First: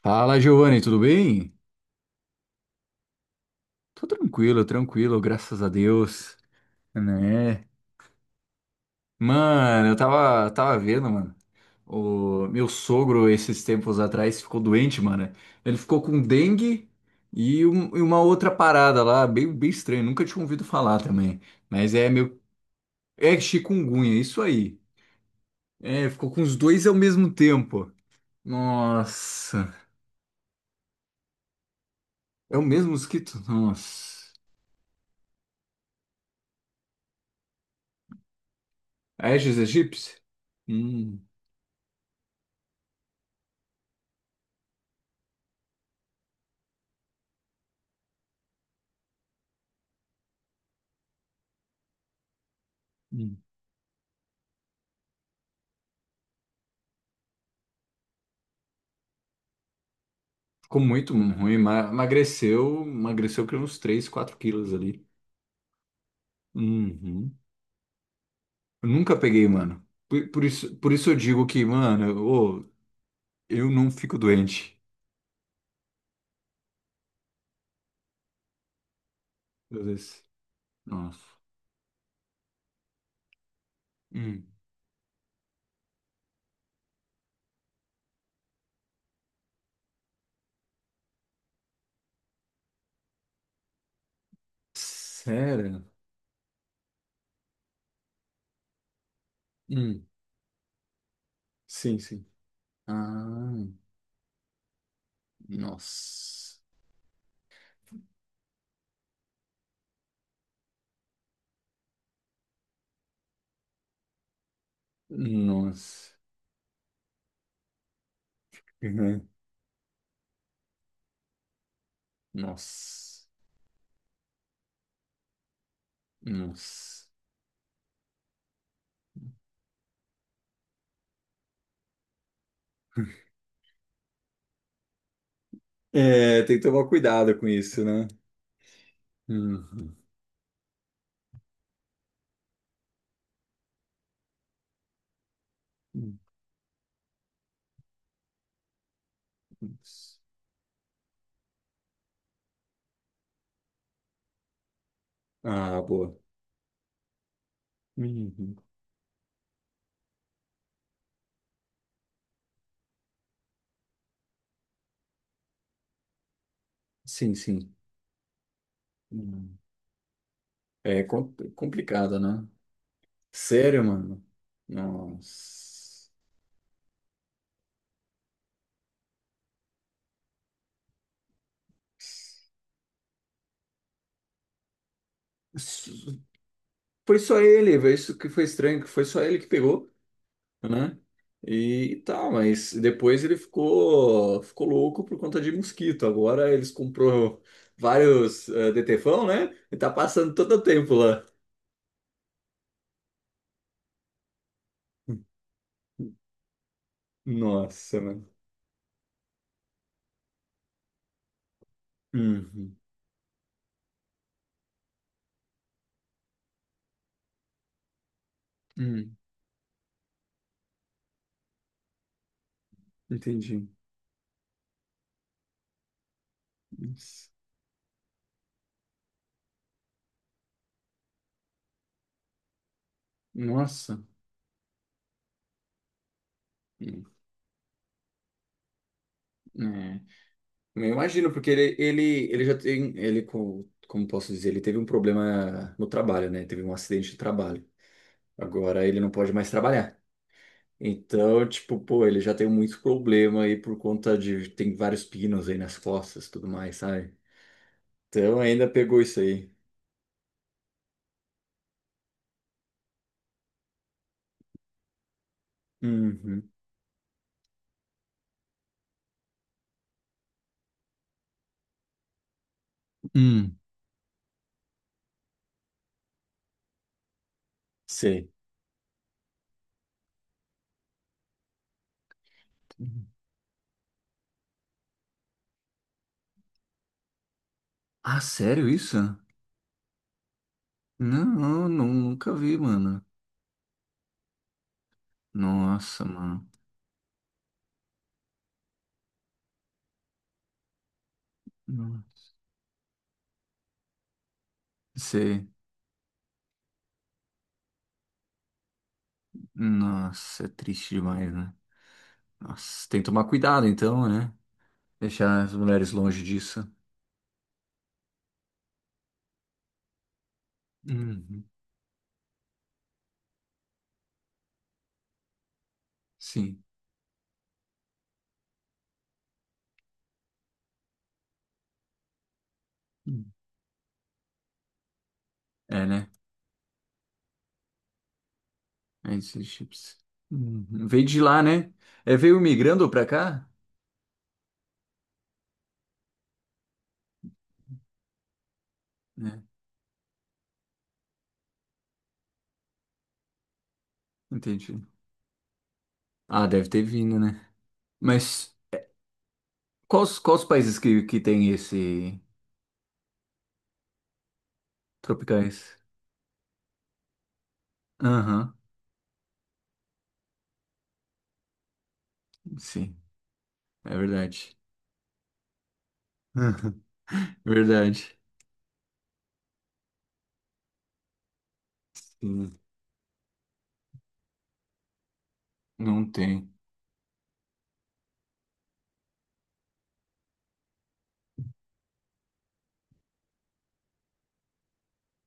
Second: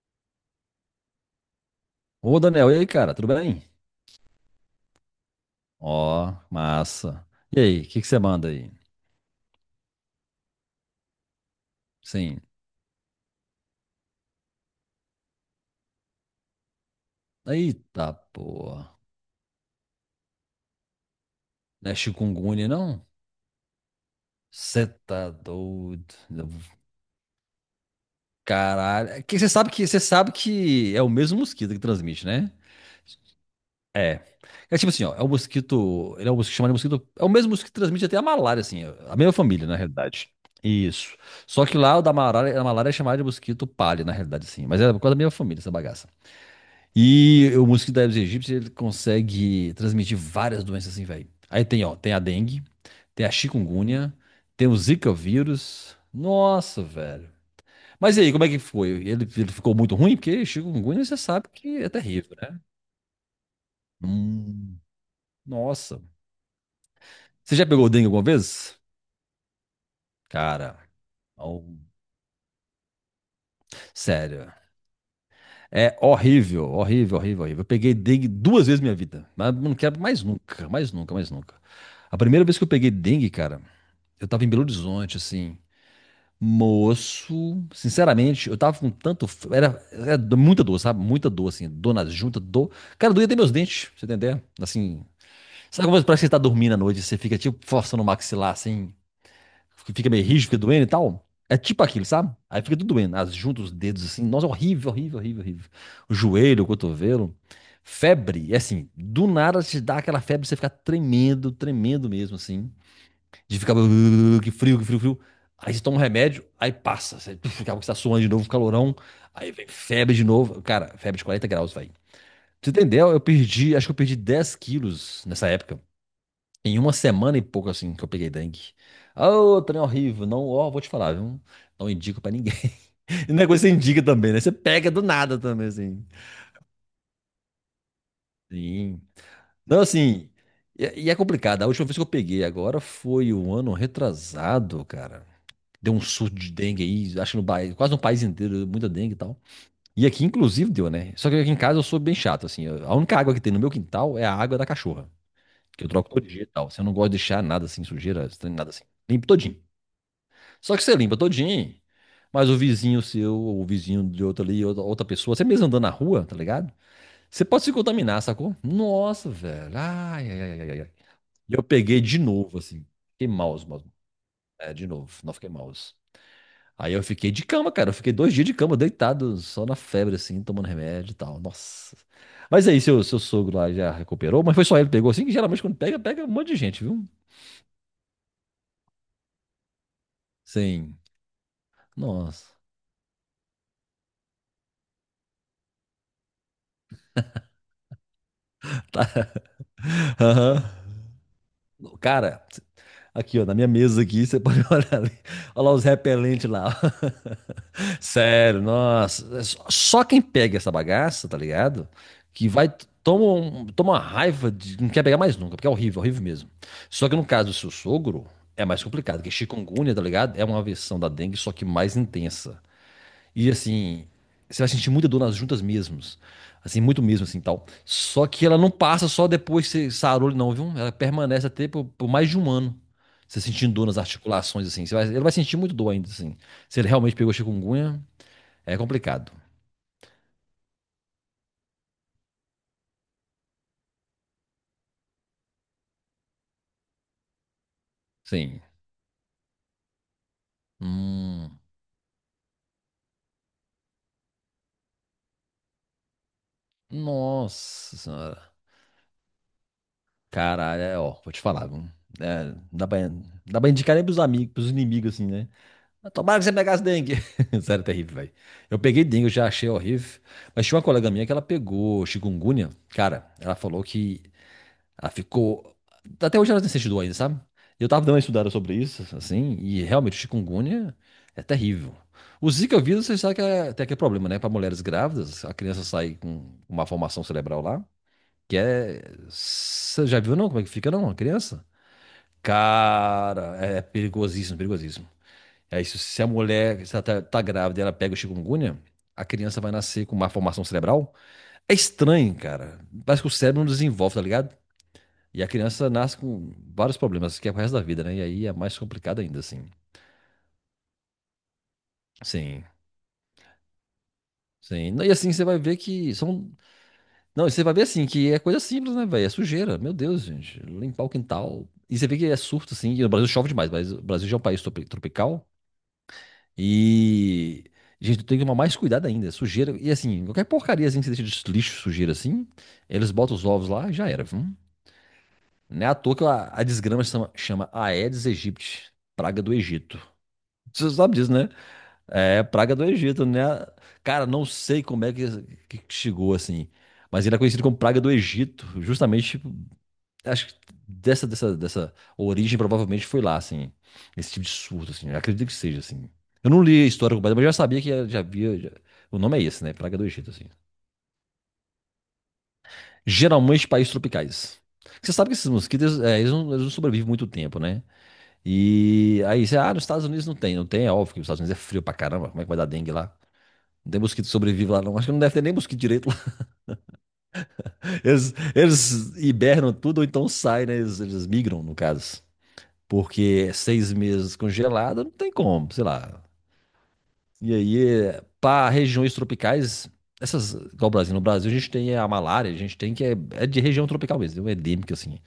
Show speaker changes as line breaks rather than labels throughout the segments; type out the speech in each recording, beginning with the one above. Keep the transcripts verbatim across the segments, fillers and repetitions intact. Fala, Giovanni, tudo bem?
Ô, Daniel, e aí, cara, tudo bem?
Tô tranquilo, tranquilo, graças a
Ó,
Deus,
massa. E
né?
aí, o que que você manda aí?
Mano, eu tava, tava vendo, mano.
Sim.
O meu sogro, esses tempos atrás, ficou doente, mano. Ele ficou com dengue e, um- e
Eita,
uma outra
porra.
parada lá, bem, bem estranho. Nunca tinha ouvido falar também.
Não
Mas
é
é meu.
chikungunya, não?
É chikungunya, isso aí.
Você tá doido.
É, ficou com os dois ao mesmo tempo.
Caralho. É que você sabe
Nossa.
que você sabe que é o mesmo mosquito que transmite, né?
É o mesmo mosquito?
É.
Nossa.
É tipo assim, ó, é o mosquito, ele é um mosquito chamado mosquito, é o mesmo mosquito que transmite até a malária, assim, a mesma
Aedes
família, na
aegypti?
realidade. Isso.
Hum.
Só que lá o da malária, a malária é chamada de mosquito palha, na realidade, assim, mas é por causa da mesma família, essa bagaça. E o mosquito da Aedes aegypti, ele consegue transmitir várias doenças assim, velho. Aí tem, ó, tem a dengue, tem a
Hum.
chikungunya, tem o Zika vírus. Nossa, velho. Mas e aí, como é que foi? Ele, ele ficou muito ruim? Porque
Ficou
chikungunya,
muito
você sabe
ruim,
que
ma-
é terrível, né?
emagreceu, emagreceu que uns três, quatro quilos
Hum,
ali.
nossa.
Uhum.
Você já pegou dengue alguma vez?
Eu nunca peguei, mano. Por, por isso,
Cara,
por isso eu digo
ó,
que, mano, ô, eu não fico
sério.
doente.
É horrível, horrível, horrível, horrível. Eu peguei dengue duas vezes na minha vida. Mas não
Meu
quero mais
Deus.
nunca, mais nunca,
Nossa.
mais nunca. A primeira vez que eu peguei dengue, cara, eu tava
Hum.
em Belo Horizonte, assim. Moço, sinceramente, eu tava com tanto. f- Era, era do- muita dor, sabe? Muita dor, assim. Dor nas juntas, dor. Cara, doía até meus dentes, pra você entender? Assim.
Sério?
Sabe como parece que você tá dormindo à noite e você fica, tipo, forçando o maxilar, assim. Que
Hum.
Fica meio rígido, fica doendo e tal. É tipo
Sim,
aquilo,
sim.
sabe? Aí fica tudo doendo. As
Ah,
juntas, os dedos, assim. Nossa, horrível, horrível, horrível, horrível. O
nossa.
joelho, o cotovelo. Febre, é assim. Do nada te dá aquela febre, você fica tremendo, tremendo mesmo, assim. De ficar que frio, que frio, frio. Aí você toma um
Nossa.
remédio, aí passa. Você fica, você tá suando de novo, calorão.
Uhum.
Aí vem febre de novo. Cara, febre de quarenta graus, velho. Pra você entender, eu
Nossa.
perdi, acho que eu perdi dez quilos nessa época. Em uma
Nossa.
semana e pouco, assim, que eu peguei dengue. Ô, trem é horrível. Não, ó, vou te falar, viu? Não indico pra ninguém. E não é coisa que você indica também, né? Você pega do nada também, assim.
É, tem que tomar cuidado com isso, né?
Sim. Não,
Uhum.
assim. E, e é complicado. A última vez que eu peguei agora foi o ano retrasado, cara. Deu um
Uhum.
surto de dengue aí, acho que no país, quase no país inteiro, muita dengue e tal. E aqui, inclusive, deu, né? Só que aqui em casa eu sou bem chato, assim. eu- A única água que tem no meu quintal é a água da cachorra,
Ah,
que eu troco
boa.
todo dia e tal. Você não gosta de deixar nada assim, sujeira,
Uhum.
estranho, nada assim. Limpo todinho. Só que você limpa todinho, mas o vizinho seu, ou o vizinho de outro ali, outra, outra pessoa, você mesmo andando na rua, tá ligado?
Sim,
Você pode se
sim.
contaminar, sacou? Nossa,
Hum.
velho. Ai, ai, ai, ai, ai.
É com-
E eu peguei de
complicado, né?
novo, assim. Fiquei mouse,
Sério,
mouse.
mano.
É, de novo. Não fiquei mouse.
Nossa.
Aí eu fiquei de cama, cara. Eu fiquei dois dias de cama, deitado, só na febre, assim, tomando remédio e tal. Nossa. Mas aí, seu, seu sogro lá já recuperou, mas foi só ele que pegou assim, que geralmente quando pega, pega um monte de gente, viu?
Foi só ele, velho. Isso que foi estranho, que foi só ele que pegou, né?
Sim.
E, tal,
Nossa.
mas depois ele ficou, ficou louco por conta de mosquito. Agora eles comprou vários eh,
Tá.
detefão, né? E tá passando todo o
Aham.
tempo lá.
Cara, aqui, ó, na minha mesa aqui, você pode olhar ali. Olha lá os repelentes lá.
Nossa, mano.
Sério, nossa. É só- Só quem pega essa bagaça, tá ligado? Que vai.
Uhum.
Toma, um- toma uma raiva de. Não quer pegar mais nunca, porque é horrível, horrível mesmo. Só que no caso do seu sogro, é mais
Hum,
complicado, porque chikungunya, tá ligado? É uma versão da dengue, só que mais intensa. E
entendi.
assim, você vai sentir muita dor nas juntas mesmos. Assim, muito mesmo,
Nossa.
assim, tal. Só que ela não passa só depois que você sarou, não, viu? Ela permanece até por, por mais de um ano. Você sentindo dor nas
Nossa.
articulações, assim. Você vai- ele vai sentir muito dor ainda, assim. Se ele
Hum,
realmente pegou chikungunya, é complicado.
é. Eu imagino, porque ele, ele, ele já tem, ele, co- como posso dizer, ele teve um problema no trabalho, né? Teve um acidente de trabalho.
Sim.
Agora ele não pode mais trabalhar. Então,
Hum,
tipo, pô, ele já tem muito problema aí por conta de, tem vários pinos aí nas costas, e tudo mais, sabe?
nossa
Então
senhora.
ainda pegou isso aí.
Caralho, é, ó, vou te falar, viu? É, dá pra, dá pra indicar nem pros amigos, pros inimigos, assim, né? Mas tomara que
Uhum,
você pegasse dengue. Sério, é terrível, velho. Eu peguei dengue, eu já achei horrível. Mas tinha uma colega minha que ela pegou chikungunya. Cara, ela
Hum.
falou que ela ficou. Até hoje ela tem esse estudou ainda, sabe? Eu tava dando uma
Sei.
estudada sobre isso, assim, e realmente o chikungunya é terrível. O Zika vírus, vocês sabem que é, tem aquele problema, né? Para mulheres grávidas, a criança sai com uma formação cerebral lá,
Ah,
que
sério
é.
isso?
Você já viu, não? Como é que fica, não? A
Não,
criança?
não, nunca vi, mano.
Cara, é perigosíssimo, perigosíssimo. É isso.
Nossa,
Se a
mano.
mulher, se ela tá, tá grávida e ela pega o chikungunya, a criança vai nascer com uma formação cerebral. É
Nossa.
estranho, cara. Parece que o cérebro não desenvolve, tá ligado? E
Sei.
a criança nasce com vários problemas, que é pro resto da vida, né? E aí é mais complicado ainda, assim.
Nossa, é triste demais, né?
Sim,
Nossa, tem que tomar cuidado então, né?
sim. Não, e assim,
Deixar
você
as
vai ver
mulheres
que
longe
são.
disso.
Não, e você vai ver assim, que é coisa simples, né, velho? É sujeira. Meu Deus, gente. Limpar o
Uhum.
quintal. E você vê que é surto, assim. E no Brasil chove demais, mas o Brasil já é um país tropi- tropical.
Sim.
E. Gente, tem que tomar mais cuidado ainda. É sujeira. E assim, qualquer porcaria assim que você deixa de lixo, sujeira assim, eles
Uhum.
botam os ovos lá e já era, viu?
É,
Não é à
né?
toa que a, a desgrama chama, chama Aedes aegypti, praga do
Relationships.
Egito.
Uhum.
Você
Veio
sabe
de
disso,
lá,
né?
né? É, veio
É, praga do
migrando pra
Egito, né?
cá?
Cara, não sei como é que, que chegou assim, mas ele é conhecido como praga do Egito, justamente,
Né?
tipo, acho que dessa, dessa, dessa origem provavelmente foi lá, assim, esse tipo de
Entendi.
surto, assim, eu acredito que seja, assim.
Ah,
Eu não
deve ter
li a história
vindo,
completa, mas
né?
eu já sabia que já
Mas
havia, já- o nome é esse, né? Praga do
quais,
Egito,
quais
assim.
países que, que tem esse
Geralmente países tropicais. Você sabe que esses
tropicais?
mosquitos, é, eles não, eles não sobrevivem muito tempo, né?
Aham,
E aí você, ah, nos Estados Unidos não tem, não tem, é óbvio que os Estados Unidos é frio pra caramba, como é que vai dar dengue
sim,
lá? Não
é
tem mosquito que
verdade.
sobrevive lá, não. Acho que não deve ter nem mosquito direito lá.
Verdade.
Eles, eles hibernam tudo, ou então saem, né? Eles, eles migram, no caso.
Sim,
Porque é seis meses congelado, não tem como, sei
não
lá.
tem.
E aí, para regiões tropicais, essas, igual o Brasil, no Brasil a gente tem a malária, a gente tem que é, é de região tropical mesmo, é endêmica assim.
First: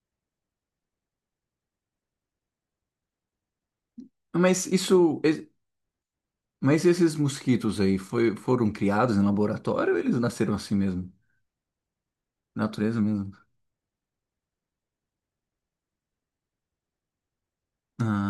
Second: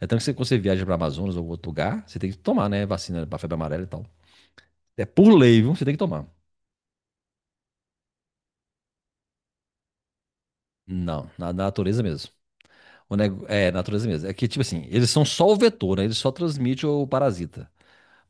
É tanto que você, quando você viaja para Amazonas ou outro lugar, você tem que tomar, né? Vacina para febre amarela e tal.
Mas
É
isso,
por lei, viu? Você tem que tomar.
mas esses mosquitos aí foi, foram criados em laboratório ou eles nasceram assim mesmo?
Não, na na natureza mesmo.
Natureza
O
mesmo.
nego- É, natureza mesmo. É que, tipo assim, eles são só o vetor, né? Eles só transmitem o parasita.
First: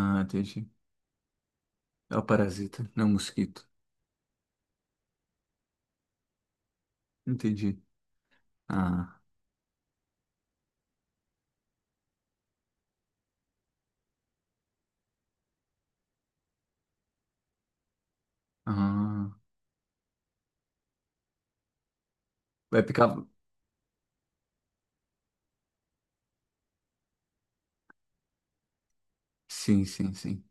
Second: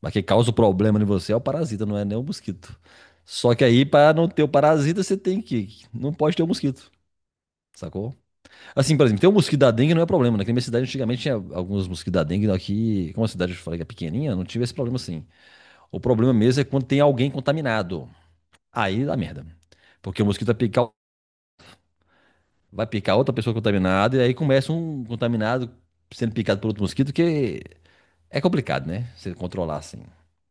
Mas quem causa o
entendi.
problema em você é o parasita, não é
É
nem
o
o mosquito.
parasita, não é o
Só que
mosquito.
aí, para não ter o parasita, você tem que. Não pode ter o mosquito,
Entendi.
sacou? Assim, por
Ah,
exemplo, ter o mosquito da dengue não é problema, né? que Na minha cidade, antigamente, tinha alguns mosquitos da dengue. Aqui, como a cidade eu falei que é pequenininha, não tive esse problema assim. O problema mesmo é quando tem alguém contaminado. Aí dá
ah.
merda. Porque o mosquito vai picar,
Vai
vai
picar.
picar outra pessoa contaminada, e aí começa um contaminado sendo picado por outro mosquito, que é complicado, né? Você controlar
Sim,
assim.
sim, sim.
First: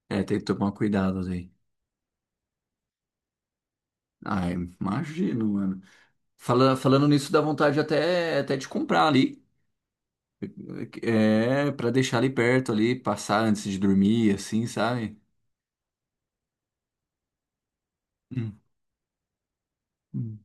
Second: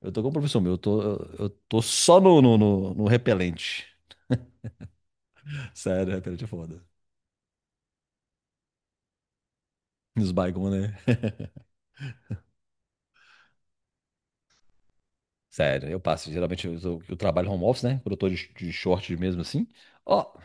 Eu tô
É,
com um
tem que
professor
tomar
meu, eu tô,
cuidado
eu
aí.
tô só no, no, no, no repelente.
Ai, imagino, mano.
Sério, repelente é
Fala,
foda.
falando nisso, dá vontade até, até de comprar ali.
Nos baigons, né?
É, pra deixar ali perto ali, passar antes de dormir, assim, sabe?
Sério, eu passo. Geralmente eu, eu- eu trabalho home office, né? Quando eu tô de,
Hum,
de short mesmo assim. Ó,
hum.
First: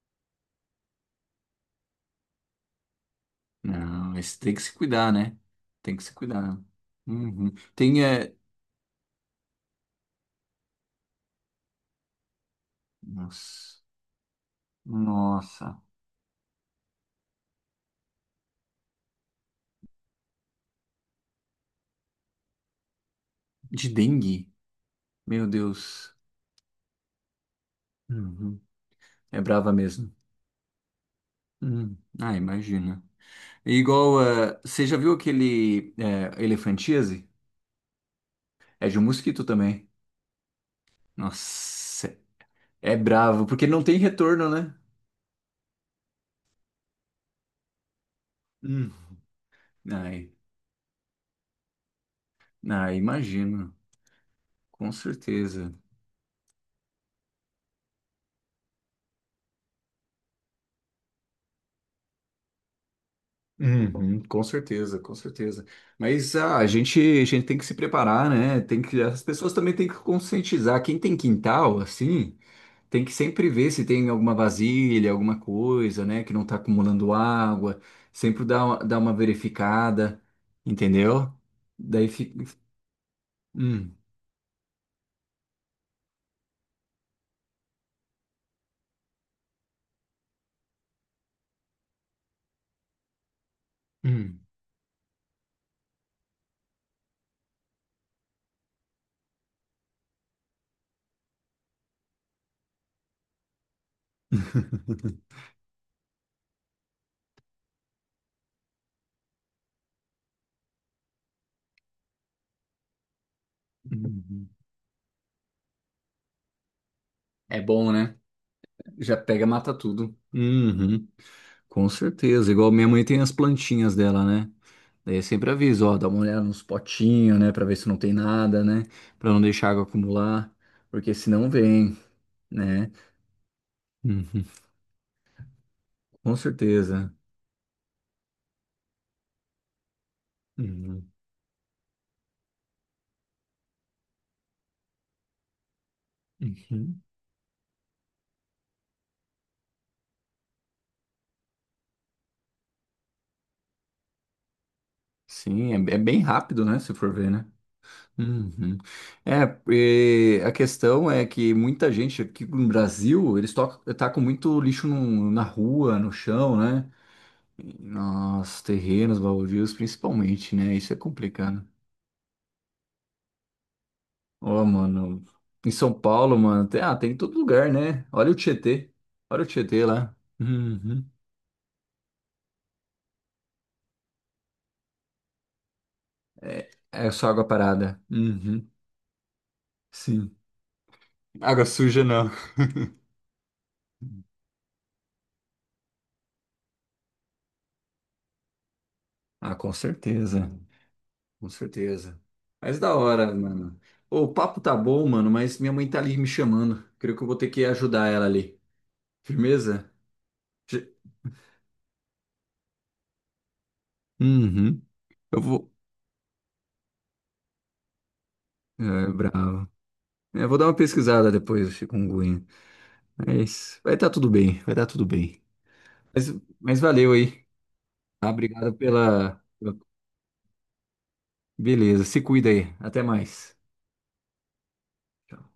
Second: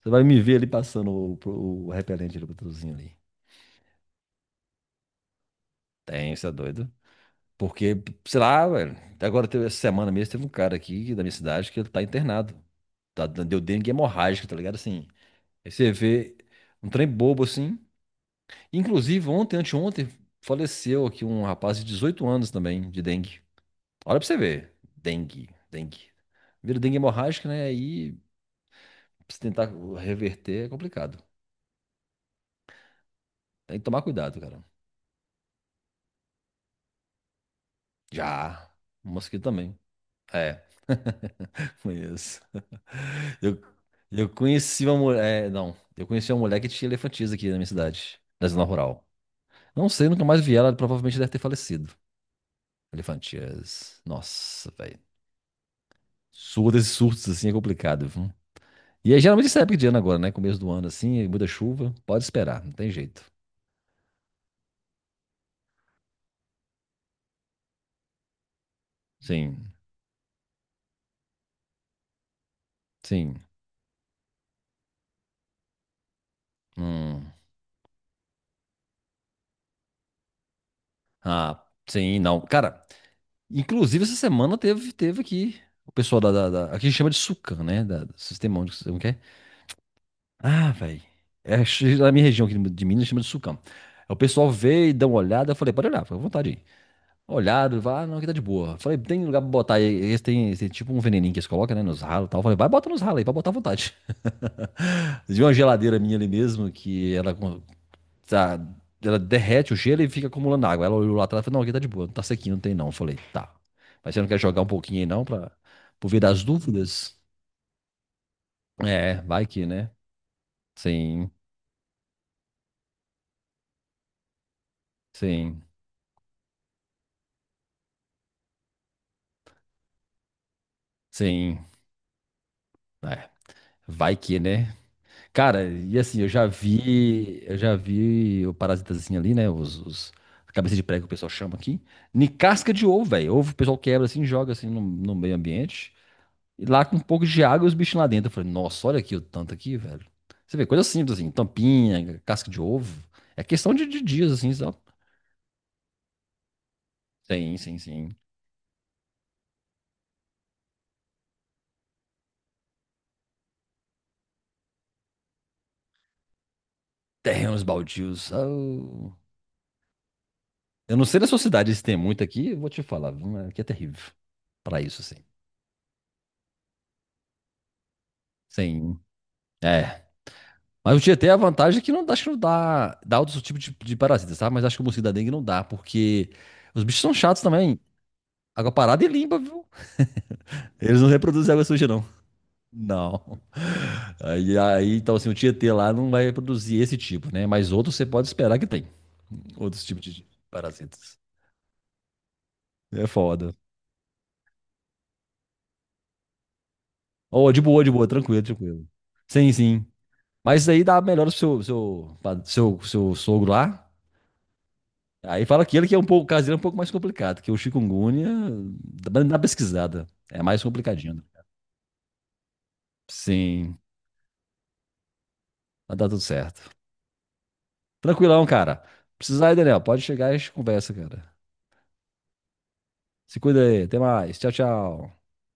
você vai me ver ali passando o, o repelente ali, o patrocinho ali.
Não, esse tem que se cuidar, né? Tem que se
Tem, isso é
cuidar.
doido.
Uhum.
Porque,
Tem, é...
sei lá, velho. Até agora, teve- essa semana mesmo, teve um cara aqui da minha cidade que ele tá internado. Tá, deu
Nossa.
dengue hemorrágica, tá ligado? Assim. Aí
Nossa.
você vê um trem bobo assim. Inclusive, ontem, anteontem, faleceu aqui um rapaz de dezoito anos também, de dengue.
De
Olha pra você
dengue?
ver.
Meu
Dengue, dengue.
Deus.
Vira dengue hemorrágica, né? Aí,
Uhum.
se
É
tentar
brava mesmo.
reverter, é complicado.
Uhum. Ah, imagina. E
Tem que tomar
igual,
cuidado,
eh,
cara.
você já viu aquele eh, Elefantíase?
Já.
É de um
O
mosquito
mosquito também.
também.
É,
Nossa,
conheço.
é bravo,
Eu,
porque não tem
eu
retorno, né?
conheci uma mulher. É, não, eu conheci uma mulher que tinha elefantias aqui na minha cidade, na zona
Hum.
rural. Não sei, nunca
Ai,
mais vi ela, provavelmente deve ter falecido.
ah, imagino,
Elefantias. Nossa,
com
velho.
certeza.
Surdos e surtos assim é complicado, e é geralmente essa época de ano agora, né? Começo do ano, assim, muda chuva. Pode esperar, não tem jeito.
Uhum, com certeza, com certeza. Mas ah, a gente, a gente tem que se preparar, né? Tem que, as pessoas
Sim,
também têm que conscientizar. Quem tem quintal, assim. Tem que
sim.
sempre ver se tem alguma vasilha, alguma coisa, né, que não tá acumulando
Hum.
água. Sempre dá uma, dá uma verificada, entendeu?
Ah,
Daí
sim, não.
fica.
Cara,
Hum,
inclusive essa semana teve, teve aqui o pessoal da, da, da. Aqui a gente chama de Sucam, né? Da, do Sistema Único, como que é? Ah, velho. É, ch- na minha região aqui de Minas chama de Sucam. Aí o
hum,
pessoal veio, dá uma olhada, eu falei, pode olhar, fica à vontade aí. Olhado, vai, ah, não, aqui tá de boa. Falei, tem lugar pra botar aí, esse tem, esse tem tipo um veneninho que eles colocam, né, nos ralos e tal. Falei, vai, bota nos ralos aí, pode botar à vontade. Vocês viram uma geladeira minha ali mesmo, que ela, tá, ela derrete o gelo e fica acumulando água. Ela olhou lá atrás e falou, não, aqui tá de boa, não tá sequinho, não tem não. Eu falei, tá. Mas você não quer
hum.
jogar um pouquinho aí não, pra, por via das dúvidas?
É bom, né? Já
É,
pega,
vai que,
mata
né?
tudo. Uhum.
Sim,
Com certeza. Igual minha mãe tem as plantinhas dela, né? Daí eu sempre
sim,
aviso, ó, dá uma olhada nos potinhos, né, pra ver se não tem nada, né, pra não deixar a água acumular, porque senão
sim.
vem, né?
É, vai que,
Uhum.
né? Cara, e assim, eu
Com
já
certeza.
vi, eu já vi o parasitazinho ali, né? Os, os cabeça de prego que o
Uhum.
pessoal chama aqui. Em casca de ovo, velho. Ovo o pessoal quebra assim, joga assim no, no meio ambiente. E lá com um
Uhum.
pouco de água e os bichinhos lá dentro. Eu falei, nossa, olha aqui o tanto aqui, velho. Você vê, coisa simples assim, tampinha, casca de ovo. É questão de, de dias, assim, sabe?
Sim, é, é bem rápido, né? Se for ver, né?
Sim, sim, sim.
Uhum. É, e a questão é que muita gente aqui no Brasil, eles tocam, tá com muito lixo no- na rua, no chão, né?
Terrenos baldios.
Nos
Oh.
terrenos, baldios, principalmente, né? Isso é
Eu não sei da sua
complicado.
cidade se tem muito aqui, eu vou te falar, viu? Mas aqui é terrível.
Ó,
Pra isso, assim.
mano, em São Paulo, mano, tem, ah, tem em todo lugar, né? Olha o Tietê.
Sim.
Olha o Tietê
É.
lá.
Mas o
Uhum.
Tietê, a vantagem é que não, dá, acho que não dá, dá outros tipos de, de parasitas, sabe? Mas acho que o mosquito da dengue não dá, porque
É,
os bichos
é
são
só
chatos
água
também.
parada. Uhum.
Água parada e limpa, viu?
Sim.
Eles não reproduzem
Água
água suja,
suja,
não.
não.
Não. Aí, aí, então, assim, o Tietê lá não vai produzir esse tipo, né? Mas outros você pode esperar que tem.
Ah, com
Outros tipos de
certeza.
parasitas.
Com certeza. Mas da
É
hora,
foda.
mano. Ô, o papo tá bom, mano, mas minha mãe tá ali me chamando. Creio que eu vou ter
Ô, de
que
boa, de boa,
ajudar ela
tranquilo,
ali.
tranquilo. Sim, sim.
Firmeza?
Mas isso aí
Ge-
dá melhor pro seu, seu, pa- seu, seu sogro lá.
Uhum. Eu
Aí fala
vou.
que ele que é um pouco, o caso dele é um pouco mais complicado, que o chikungunya
É,
dá dá uma
bravo.
pesquisada. É
É, vou
mais
dar uma
complicadinho, né?
pesquisada depois do chikungunya.
Sim,
Mas vai tá tudo bem, vai dar tudo bem.
mas dá tudo
Mas,
certo.
mas valeu aí. Tá?
Tranquilão,
Obrigado
cara.
pela.
Precisar aí, Daniel, pode chegar e a gente conversa, cara.
Beleza, se cuida aí. Até
Se
mais.
cuida aí. Até mais. Tchau, tchau.
Tchau.